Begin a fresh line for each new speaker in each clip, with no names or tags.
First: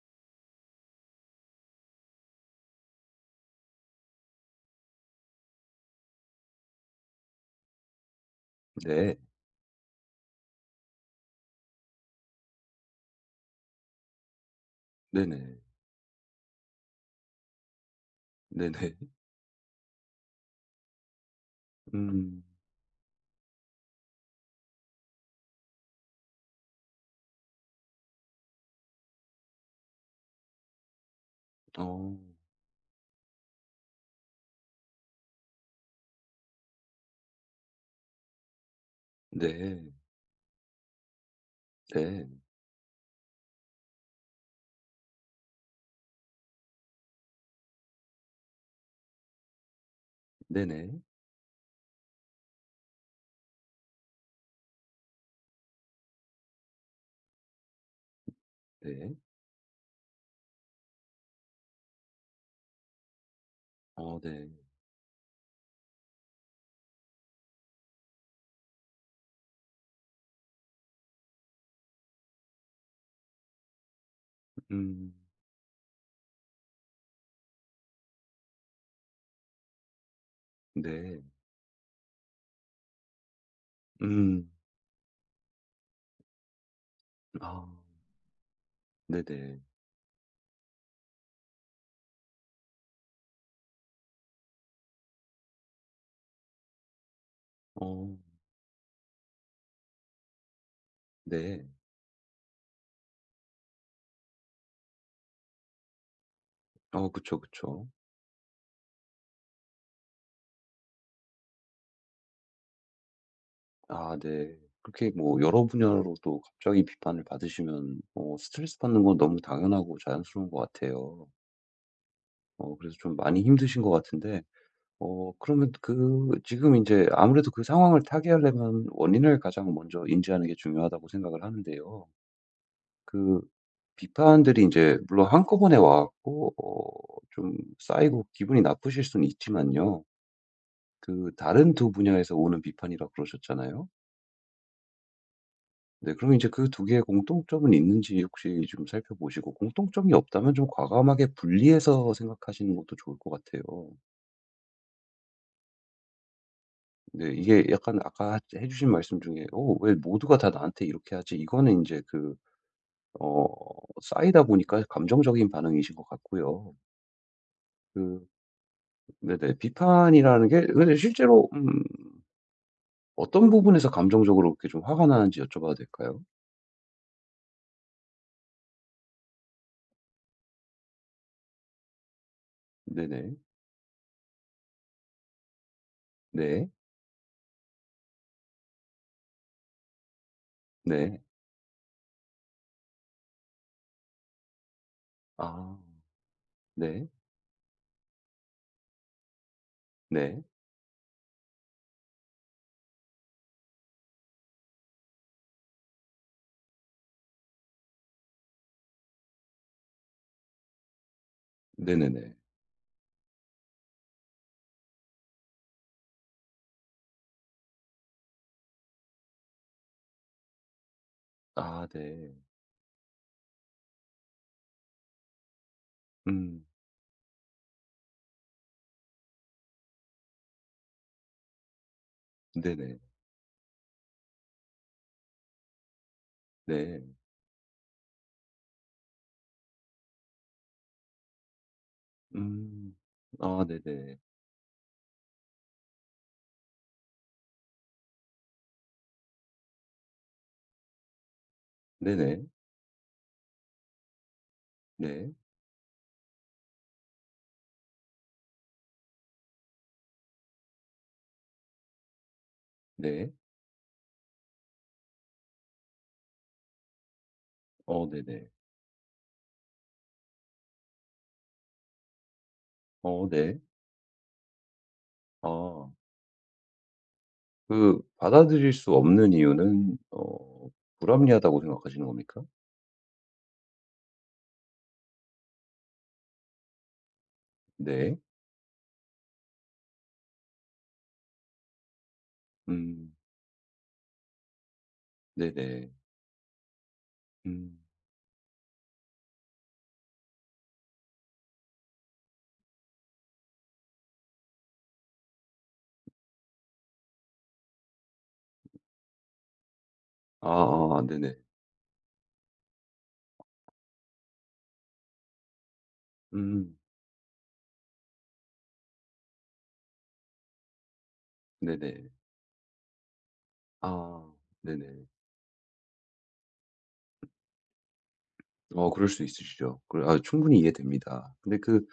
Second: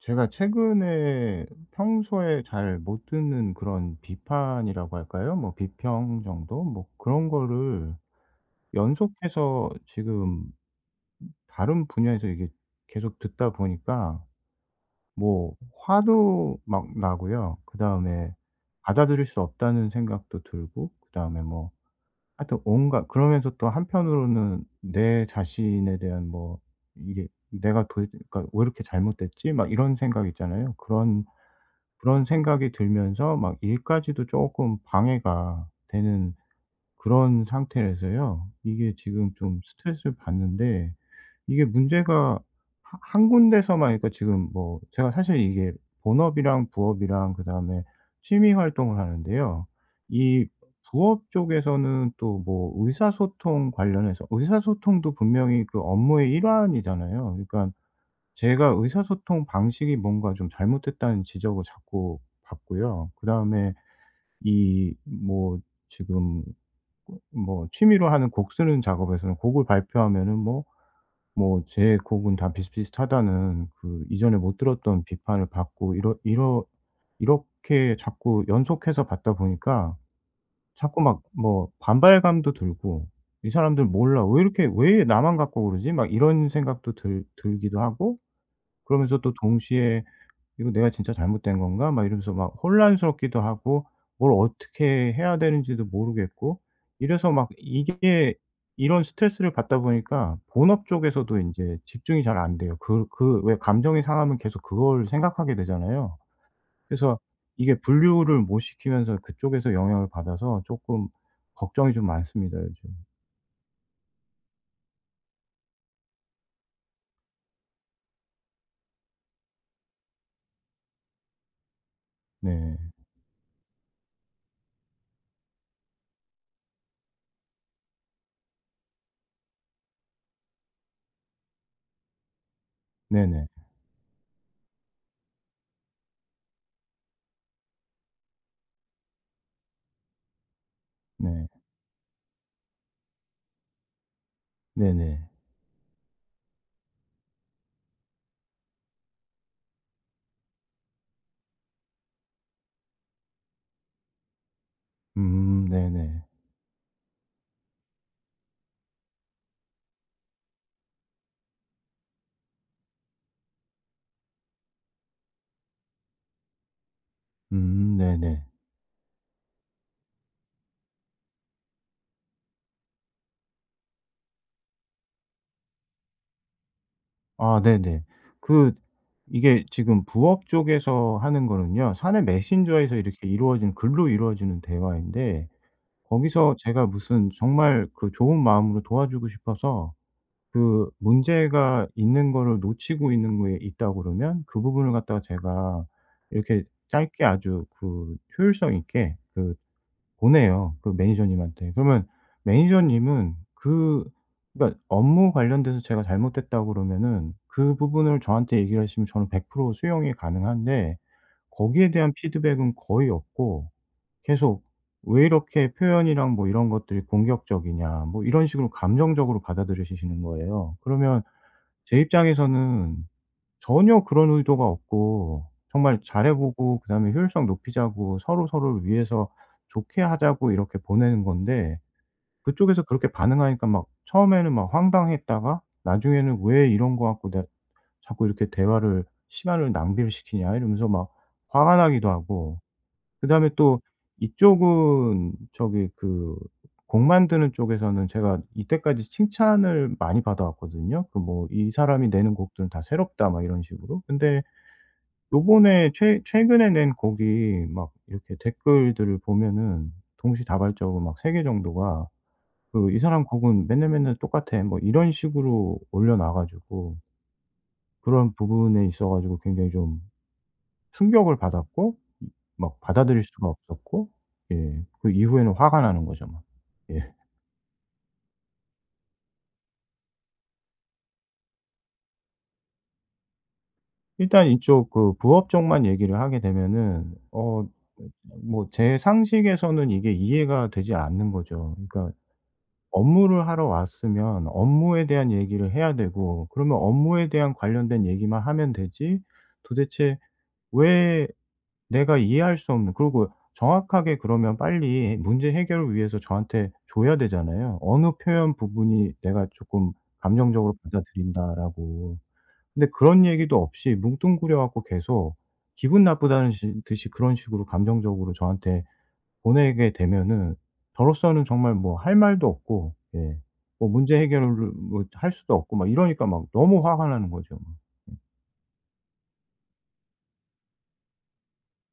제가 최근에 평소에 잘 못 듣는 그런 비판이라고 할까요? 뭐 비평 정도? 뭐 그런 거를
네.
연속해서 지금 다른 분야에서 이게 계속 듣다 보니까 뭐
네네.
화도 막 나고요. 그다음에
네네.
받아들일 수 없다는 생각도 들고, 그다음에 뭐
음.
하여튼 온갖, 그러면서 또 한편으로는 내 자신에 대한 뭐 이게 내가 도 그러니까 왜 이렇게 잘못됐지? 막 이런 생각 있잖아요. 그런
어.
그런 생각이 들면서 막 일까지도 조금 방해가 되는 그런 상태라서요. 이게 지금 좀
네.
스트레스를 받는데, 이게
네.
문제가 하 한 군데서만. 그러니까 지금 뭐 제가 사실 이게 본업이랑 부업이랑 그다음에 취미 활동을 하는데요. 이
네네.
부업 쪽에서는 또 뭐 의사소통 관련해서, 의사소통도 분명히 그 업무의 일환이잖아요. 그러니까 제가
네.
의사소통 방식이 뭔가 좀 잘못됐다는 지적을 자꾸 받고요. 그다음에
어 네.
이 뭐 지금 뭐 취미로 하는 곡 쓰는 작업에서는, 곡을 발표하면은 뭐 뭐 "제 곡은 다 비슷비슷하다."는 그 이전에 못 들었던
음.
비판을 받고, 이러 이러 이렇게 자꾸 연속해서 받다 보니까 자꾸
네.
막 뭐 반발감도 들고, '이 사람들 몰라. 왜
음.
이렇게, 왜 나만 갖고 그러지?' 막 이런 생각도 들
아.
들기도 하고, 그러면서 또
네네.
동시에 '이거 내가 진짜 잘못된 건가?' 막 이러면서 막 혼란스럽기도 하고, 뭘 어떻게 해야 되는지도 모르겠고, 이래서 막
어.
이게 이런 스트레스를 받다 보니까 본업 쪽에서도
네.
인제 집중이 잘 안 돼요. 그 그 왜 감정이 상하면 계속 그걸 생각하게 되잖아요.
어
그래서
그쵸,
이게
그쵸.
분류를 못 시키면서 그쪽에서 영향을 받아서 쪼끔 걱정이 좀 많습니다 요즘.
아 네. 그렇게 뭐 여러 분야로 또 갑자기 비판을 받으시면 스트레스 받는 건 너무 당연하고 자연스러운 것 같아요.
네.
그래서 좀 많이 힘드신 것 같은데 그러면 그 지금 이제 아무래도 그 상황을 타개하려면 원인을 가장 먼저 인지하는 게 중요하다고 생각을 하는데요. 그
네네.
비판들이 이제 물론 한꺼번에 와 갖고 좀 쌓이고 기분이 나쁘실 수는 있지만요. 그
네.
다른 두 분야에서 오는 비판이라 그러셨잖아요.
네네.
네 그럼 이제 그 두 개의 공통점은 있는지 혹시 좀 살펴보시고 공통점이 없다면 좀 과감하게 분리해서 생각하시는 것도 좋을 것 같아요.
네네.
네. 이게 약간 아까 해 주신 말씀 중에 '어 왜 모두가 다 나한테 이렇게 하지?' 이거는 이제 그 어 쌓이다 보니까 감정적인 반응이신 것 같고요. 그
네네.
네네. 비판이라는 게 근데 실제로 어떤 부분에서 감정적으로 그렇게 좀 화가 나는지 여쭤봐도 될까요?
아 네네. 그 이게 지금 부업 쪽에서 하는 거는요, 사내 메신저에서 이렇게
네네.
이루어진, 글로 이루어지는 대화인데, 거기서
네.
제가 무슨 정말 그 좋은 마음으로 도와주고 싶어서 그
네. 네,
문제가 있는 거를 놓치고 있는 거에 있다고 그러면 그 부분을 갖다가
아.
제가 이렇게
네.
짧게 아주 그 효율성 있게 그
네.
보내요, 그 매니저님한테. 그러면 매니저님은 그, 그러니까 업무 관련돼서 제가 잘못됐다고 그러면은 그 부분을 저한테 얘기를 하시면 저는 100% 수용이 가능한데, 거기에 대한
네네네.
피드백은 거의 없고 계속 "왜 이렇게 표현이랑 뭐 이런 것들이 공격적이냐." 뭐 이런 식으로 감정적으로 받아들여지시는 거예요. 그러면
아
제
네.
입장에서는 전혀 그런 의도가 없고, 정말 잘해
음.
보고 그다음에 효율성 높이자고 서로서로를 위해서 좋게 하자고 이렇게 보내는 건데, 그쪽에서
네네.
그렇게 반응하니까 막 처음에는 막 황당했다가 나중에는 '왜 이런
네. 네,
거 갖고 내가 자꾸 이렇게 대화를 시간을 낭비를 시키냐.' 이러면서 막 화가 나기도 하고,
음.
그다음에
아
또.
네네.
이쪽은 저기 그 곡 만드는 쪽에서는 제가 이때까지 칭찬을 많이 받아 왔거든요. 그 뭐 "이 사람이 내는
네네. 네.
곡들은 다 새롭다." 막 이런 식으로. 근데
네.
요번에 최 최근에 낸 곡이 막 이렇게 댓글들을 보면은 동시다발적으로 막 3개 정도가 그 "이
네,
사람
네,
곡은 맨날 맨날 똑같아." 뭐 이런 식으로 올려놔 가지고,
어
그런
네네.
부분에 있어 가지고 굉장히 좀 충격을 받았고 이 막 받아들일
어
수가
네.
없었고, 예 그 이후에는 화가
아.
나는 거죠 막. 예.
그 받아들일 수 없는 이유는 불합리하다고 생각하시는 겁니까?
일단 이쪽 그 부업 쪽만 얘기를 하게 되면은
네.
뭐 제 상식에서는 이게 이해가 되지 않는 거죠. 그러니까
음.
업무를 하러 왔으면 업무에 대한 얘기를
네네.
해야 되고, 그러면 업무에 대한
음.
관련된 얘기만 하면 되지, 도대체 왜 내가 이해할 수 없는, 그리고 정확하게 그러면 빨리 문제 해결을 위해서 저한테 줘야 되잖아요. 어느 표현 부분이 내가 조금 감정적으로
아아 네네.
받아들인다라고. 근데 그런 얘기도 없이 뭉뚱그려 갖고 계속 기분 나쁘다는 시
음.
듯이 그런 식으로 감정적으로 저한테 보내게 되면은, 저로서는 정말 뭐
네네.
할 말도 없고, 예, 뭐 문제
아
해결을 뭐
네네.
할 수도 없고 막 이러니까 막 너무 화가 나는 거죠, 막.
그럴 수 있으시죠. 그래 아 충분히 이해됩니다. 근데 그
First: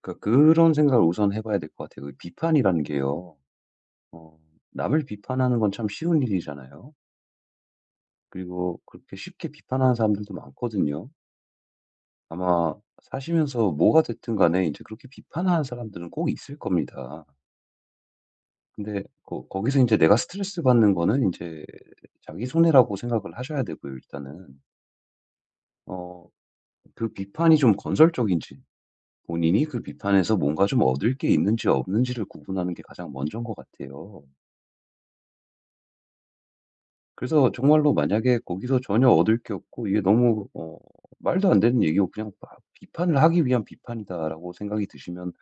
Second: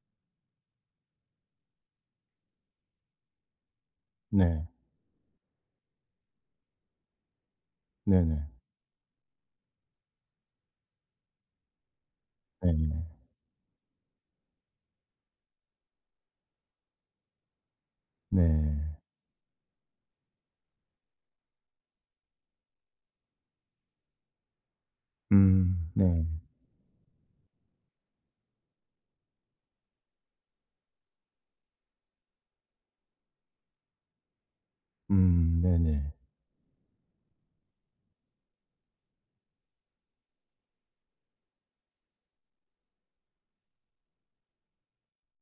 그러니까 그런 생각을 우선 해 봐야 될 것 같아요. 그 비판이라는 게요. 어
네.
남을 비판하는 건 참 쉬운 일이잖아요.
네네.
그리고 그렇게 쉽게 비판하는 사람들도 많거든요. 아마
네네.
사시면서 뭐가 됐든 간에 이제 그렇게 비판하는 사람들은 꼭 있을 겁니다.
네. 네, 네.
근데 거 거기서 이제 내가 스트레스 받는 거는 이제 자기 손해라고 생각을 하셔야 되고요 일단은.
네.
어 그 비판이 좀 건설적인지 본인이 그 비판에서 뭔가 좀 얻을 게 있는지 없는지를 구분하는 게 가장 먼저인 것 같아요.
네네.
그래서 정말로 만약에 거기서 전혀 얻을 게 없고 이게 너무 말도 안 되는 얘기고 그냥 막 비판을 하기 위한 비판이다라고 생각이 드시면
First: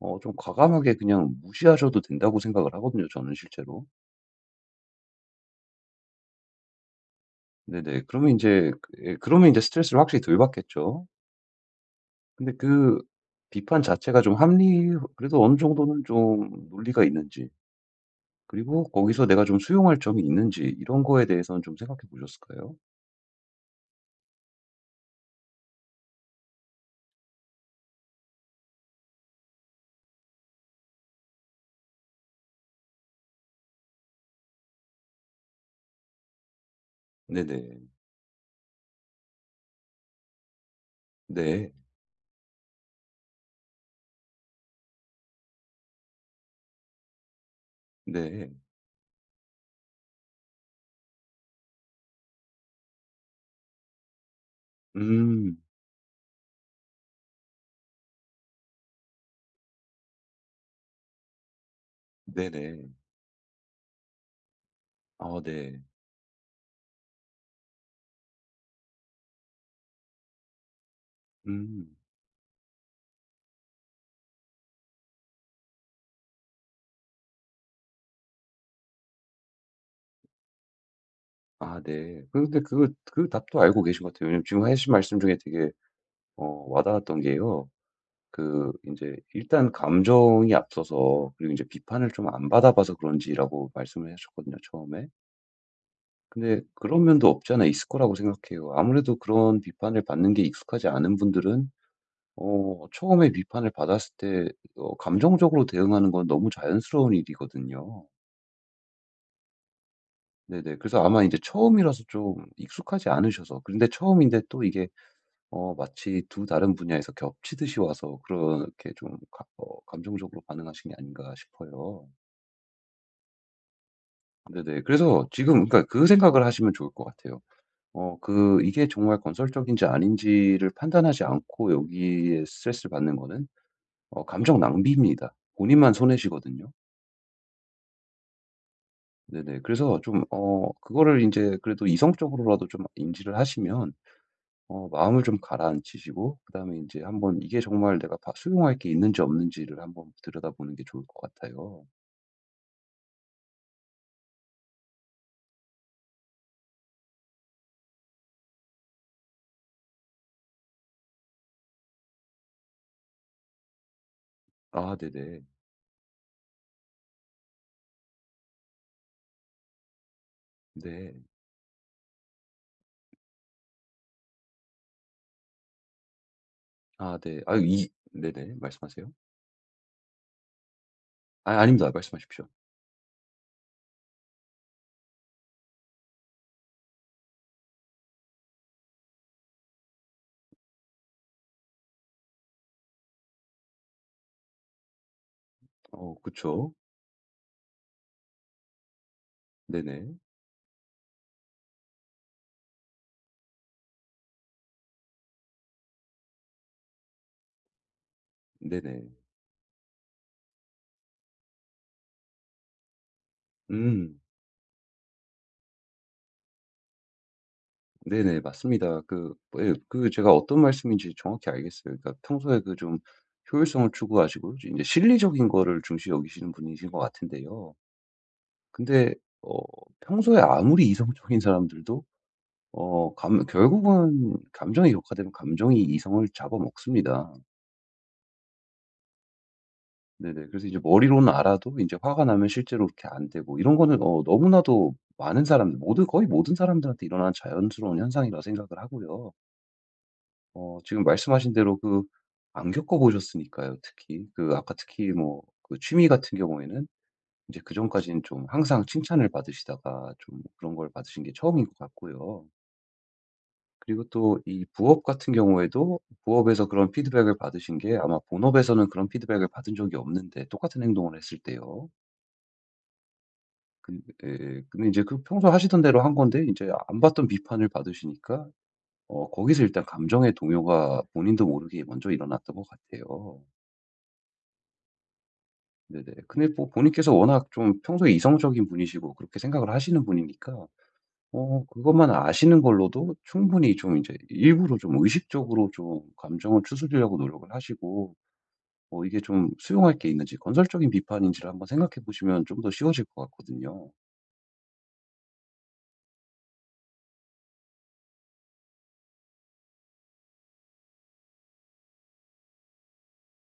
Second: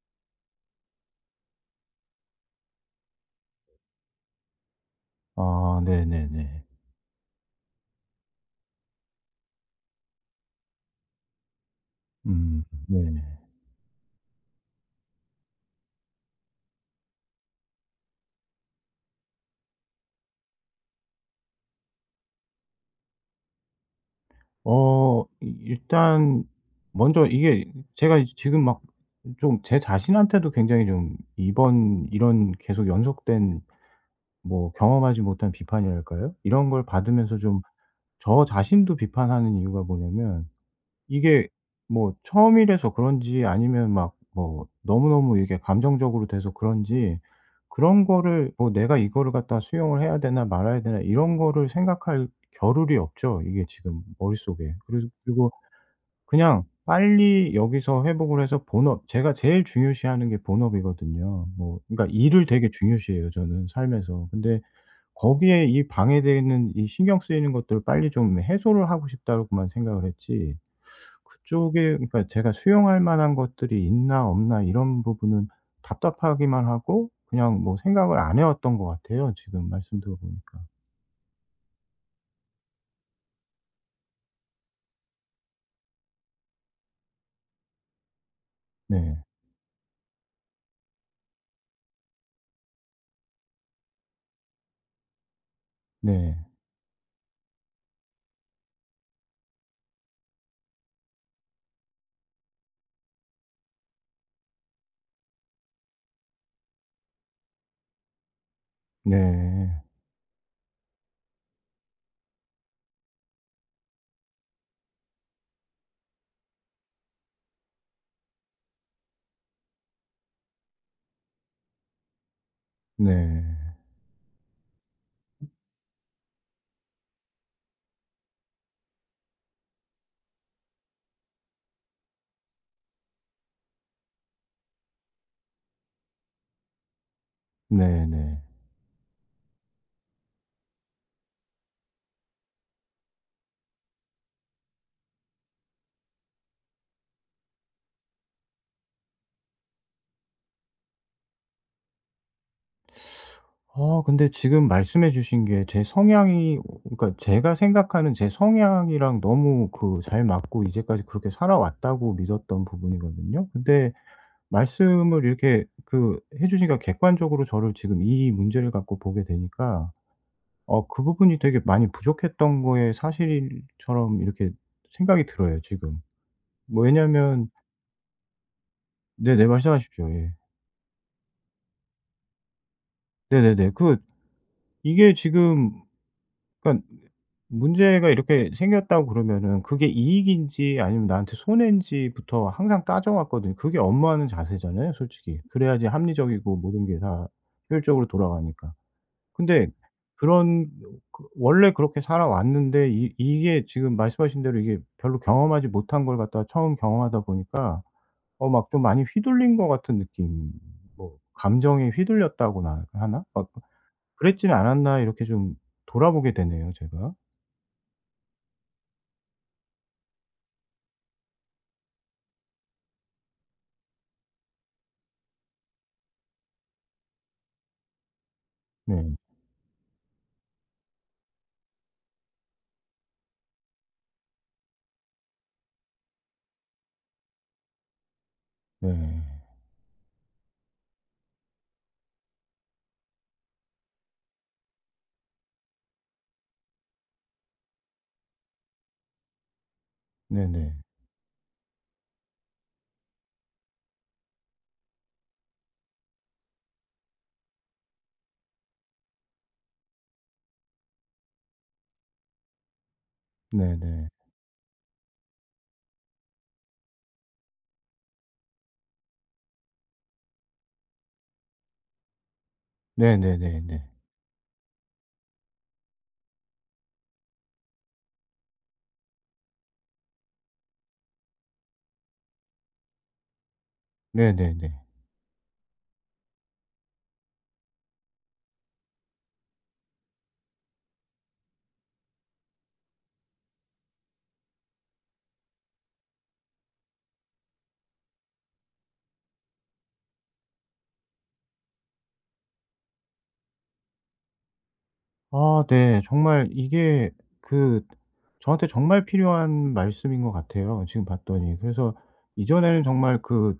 좀 과감하게 그냥 무시하셔도 된다고 생각을 하거든요 저는 실제로.
아 네네네.
네네. 그러면 이제 그 예 그러면 이제 스트레스를 확실히 덜 받겠죠. 근데 그
네네.
비판 자체가 좀 합리 그래도 어느 정도는 좀 논리가 있는지 그리고 거기서 내가 좀 수용할 점이 있는지 이런 거에 대해서는 좀 생각해 보셨을까요?
이 일단 먼저 이게 제가 이제 지금 막 좀 제 자신한테도 굉장히 좀 이번 이런 계속 연속된 뭐 경험하지 못한 비판이랄까요? 이런 걸 받으면서 좀
네네.
저 자신도 비판하는 이유가 뭐냐면, 이게
네.
뭐 처음이라서 그런지 아니면 막 뭐 너무너무 이게 감정적으로 돼서 그런지, 그런 거를
네.
뭐 '내가 이거를 갖다 수용을 해야 되나 말아야 되나.' 이런 거를 생각할 겨를이 없죠 이게 지금 머릿속에. 그래서, 그리고
음.
그냥 빨리 여기서 회복을 해서 본업, 제가 제일 중요시하는 게 본업이거든요. 뭐 그러니까 일을 되게
네네.
중요시해요 저는 삶에서. 근데
아
거기에
네.
이 방해되어 있는, 이 신경 쓰이는 것들을 빨리 좀 해소를 하고 싶다고만 생각을 했지, 그쪽에,
음.
그러니까 제가 수용할 만한 것들이 있나 없나 이런 부분은, 답답하기만 하고 그냥 뭐 생각을 안 해 왔던 것 같아요 지금 말씀 들어 보니까.
아 네. 그런데 그 답도 알고 계신 것 같아요. 왜냐면 지금 하신 말씀 중에 되게 와 닿았던 게요. 그 이제
네.
일단 감정이 앞서서 그리고 이제 비판을 좀 안 받아봐서 그런지라고 말씀을 하셨거든요, 처음에.
네.
근데 그런 면도 없지 않아 있을 거라고 생각해요. 아무래도 그런 비판을 받는 게 익숙하지 않은 분들은 처음에 비판을 받았을 때 감정적으로 대응하는 건 너무 자연스러운 일이거든요.
네.
네네. 그래서 아마 이제 처음이라서 좀 익숙하지 않으셔서 그런데 처음인데 또 이게 마치 두 다른 분야에서 겹치듯이 와서 그렇게 좀 가 어 감정적으로 반응하신 게 아닌가 싶어요.
네.
네네. 그래서 지금 그러니까 그 생각을 하시면 좋을 것 같아요. 그 이게 정말 건설적인지 아닌지를 판단하지 않고 여기에 스트레스를 받는 거는 감정 낭비입니다. 본인만 손해시거든요.
네네.
네네. 그래서 좀 그거를 이제 그래도 이성적으로라도 좀 인지를 하시면 마음을 좀 가라앉히시고 그다음에 이제 한번 이게 정말 내가 봐 수용할 게 있는지 없는지를 한번 들여다보는 게 좋을 것 같아요.
근데 지금 말씀해 주신 게 제 성향이, 그러니까 제가 생각하는 제 성향이랑 너무 그 잘 맞고 이제까지 그렇게 살아왔다고 믿었던 부분이거든요. 근데
아
말씀을
네네.
이렇게 그 해 주시니까 객관적으로 저를 지금 이 문제를 갖고 보게 되니까 그
네.
부분이 되게 많이 부족했던 거에 사실처럼 이렇게 생각이 들어요 지금. 뭐 왜냐
아 네.
면
아 이 네네. 말씀하세요.
네네 말씀하십시오. 예.
아 아닙니다. 말씀하십시오.
네네네. 그 이게 지금, 그러니까 문제가 이렇게 생겼다고 그러면은 그게 이익인지 아니면 나한테 손해인지부터 항상 따져 왔거든요. 그게 업무하는 자세잖아요 솔직히. 그래야지
어
합리적이고
그쵸.
모든 게 다 효율적으로 돌아가니까. 근데
네네.
그런, 그 원래 그렇게 살아왔는데, 이 이게 지금 말씀하신 대로 이게 별로 경험하지 못한 걸 갖다가 처음 경험하다 보니까 막 좀 많이
네네.
휘둘린 것 같은 느낌, 뭐 감정에 휘둘렸다고나 하나? 막
음.
그랬지는 않았나.' 이렇게 좀 돌아보게 되네요 제가.
네네. 맞습니다. 그 예 그 제가 어떤 말씀인지 정확히 알겠어요. 그러니까 평소에 그 좀 효율성을 추구하시고 이제 실리적인 거를 중시 여기시는 분이신 것 같은데요. 근데
네.
어 평소에 아무리 이성적인 사람들도 어 감 결국은 감정이 격화되면 감정이 이성을 잡아먹습니다.
네.
네네. 그래서 이제 머리로는 알아도 이제 화가 나면 실제로 그렇게 안 되고 이런 거는 너무나도 많은 사람들 모든 거의 모든 사람들한테 일어나는 자연스러운 현상이라 생각을 하고요.
네네.
지금 말씀하신 대로 그 안 겪어 보셨으니까요, 특히. 그 아까 특히 뭐 그 취미 같은 경우에는 이제 그전까지는 좀 항상 칭찬을 받으시다가 좀 그런 걸 받으신 게 처음인 것 같고요. 그리고
네네.
또 이 부업 같은 경우에도 부업에서 그런 피드백을 받으신 게 아마 본업에서는 그런 피드백을 받은 적이 없는데 똑같은 행동을 했을 때요.
네네네네.
근 근데 이제 그 평소 하시던 대로 한 건데 이제 안 받던 비판을 받으시니까 거기서 일단 감정의 동요가 본인도 모르게 먼저 일어났던 것 같아요.
네네네.
네네. 근데 뭐 본인께서 워낙 좀 평소에 이성적인 분이시고 그렇게 생각을 하시는 분이니까 그것만 아시는 걸로도 충분히 좀 이제 일부러 좀 의식적으로 좀 감정을 추스리려고 노력을 하시고 이게 좀 수용할 게 있는지 건설적인 비판인지를 한번 생각해 보시면 좀 더 쉬워질 것 같거든요.
아 네. 정말 이게 그 저한테 정말 필요한 말씀인 것 같아요 지금 봤더니. 그래서 이전에는 정말 그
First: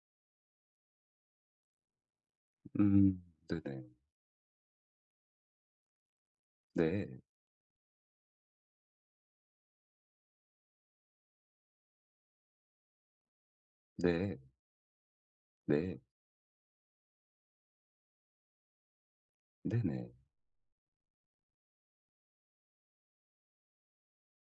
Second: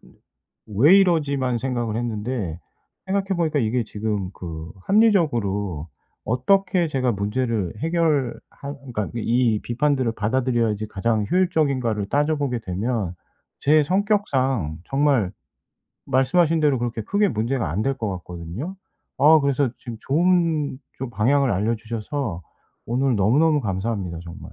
'왜 이러지?'만 생각을 했는데,
음.
생각해 보니까
네네.
이게 지금 그 합리적으로 어떻게
네.
제가 문제를 해결한, 그러니까 이 비판들을 받아들여야지 가장 효율적인가를 따져보게 되면 제
네.
성격상 정말
네.
말씀하신 대로 그렇게 크게 문제가 안 될 것 같거든요. 아 그래서 지금
네네.
좋은 좀 방향을 알려 주셔서 오늘 너무너무 감사합니다 정말.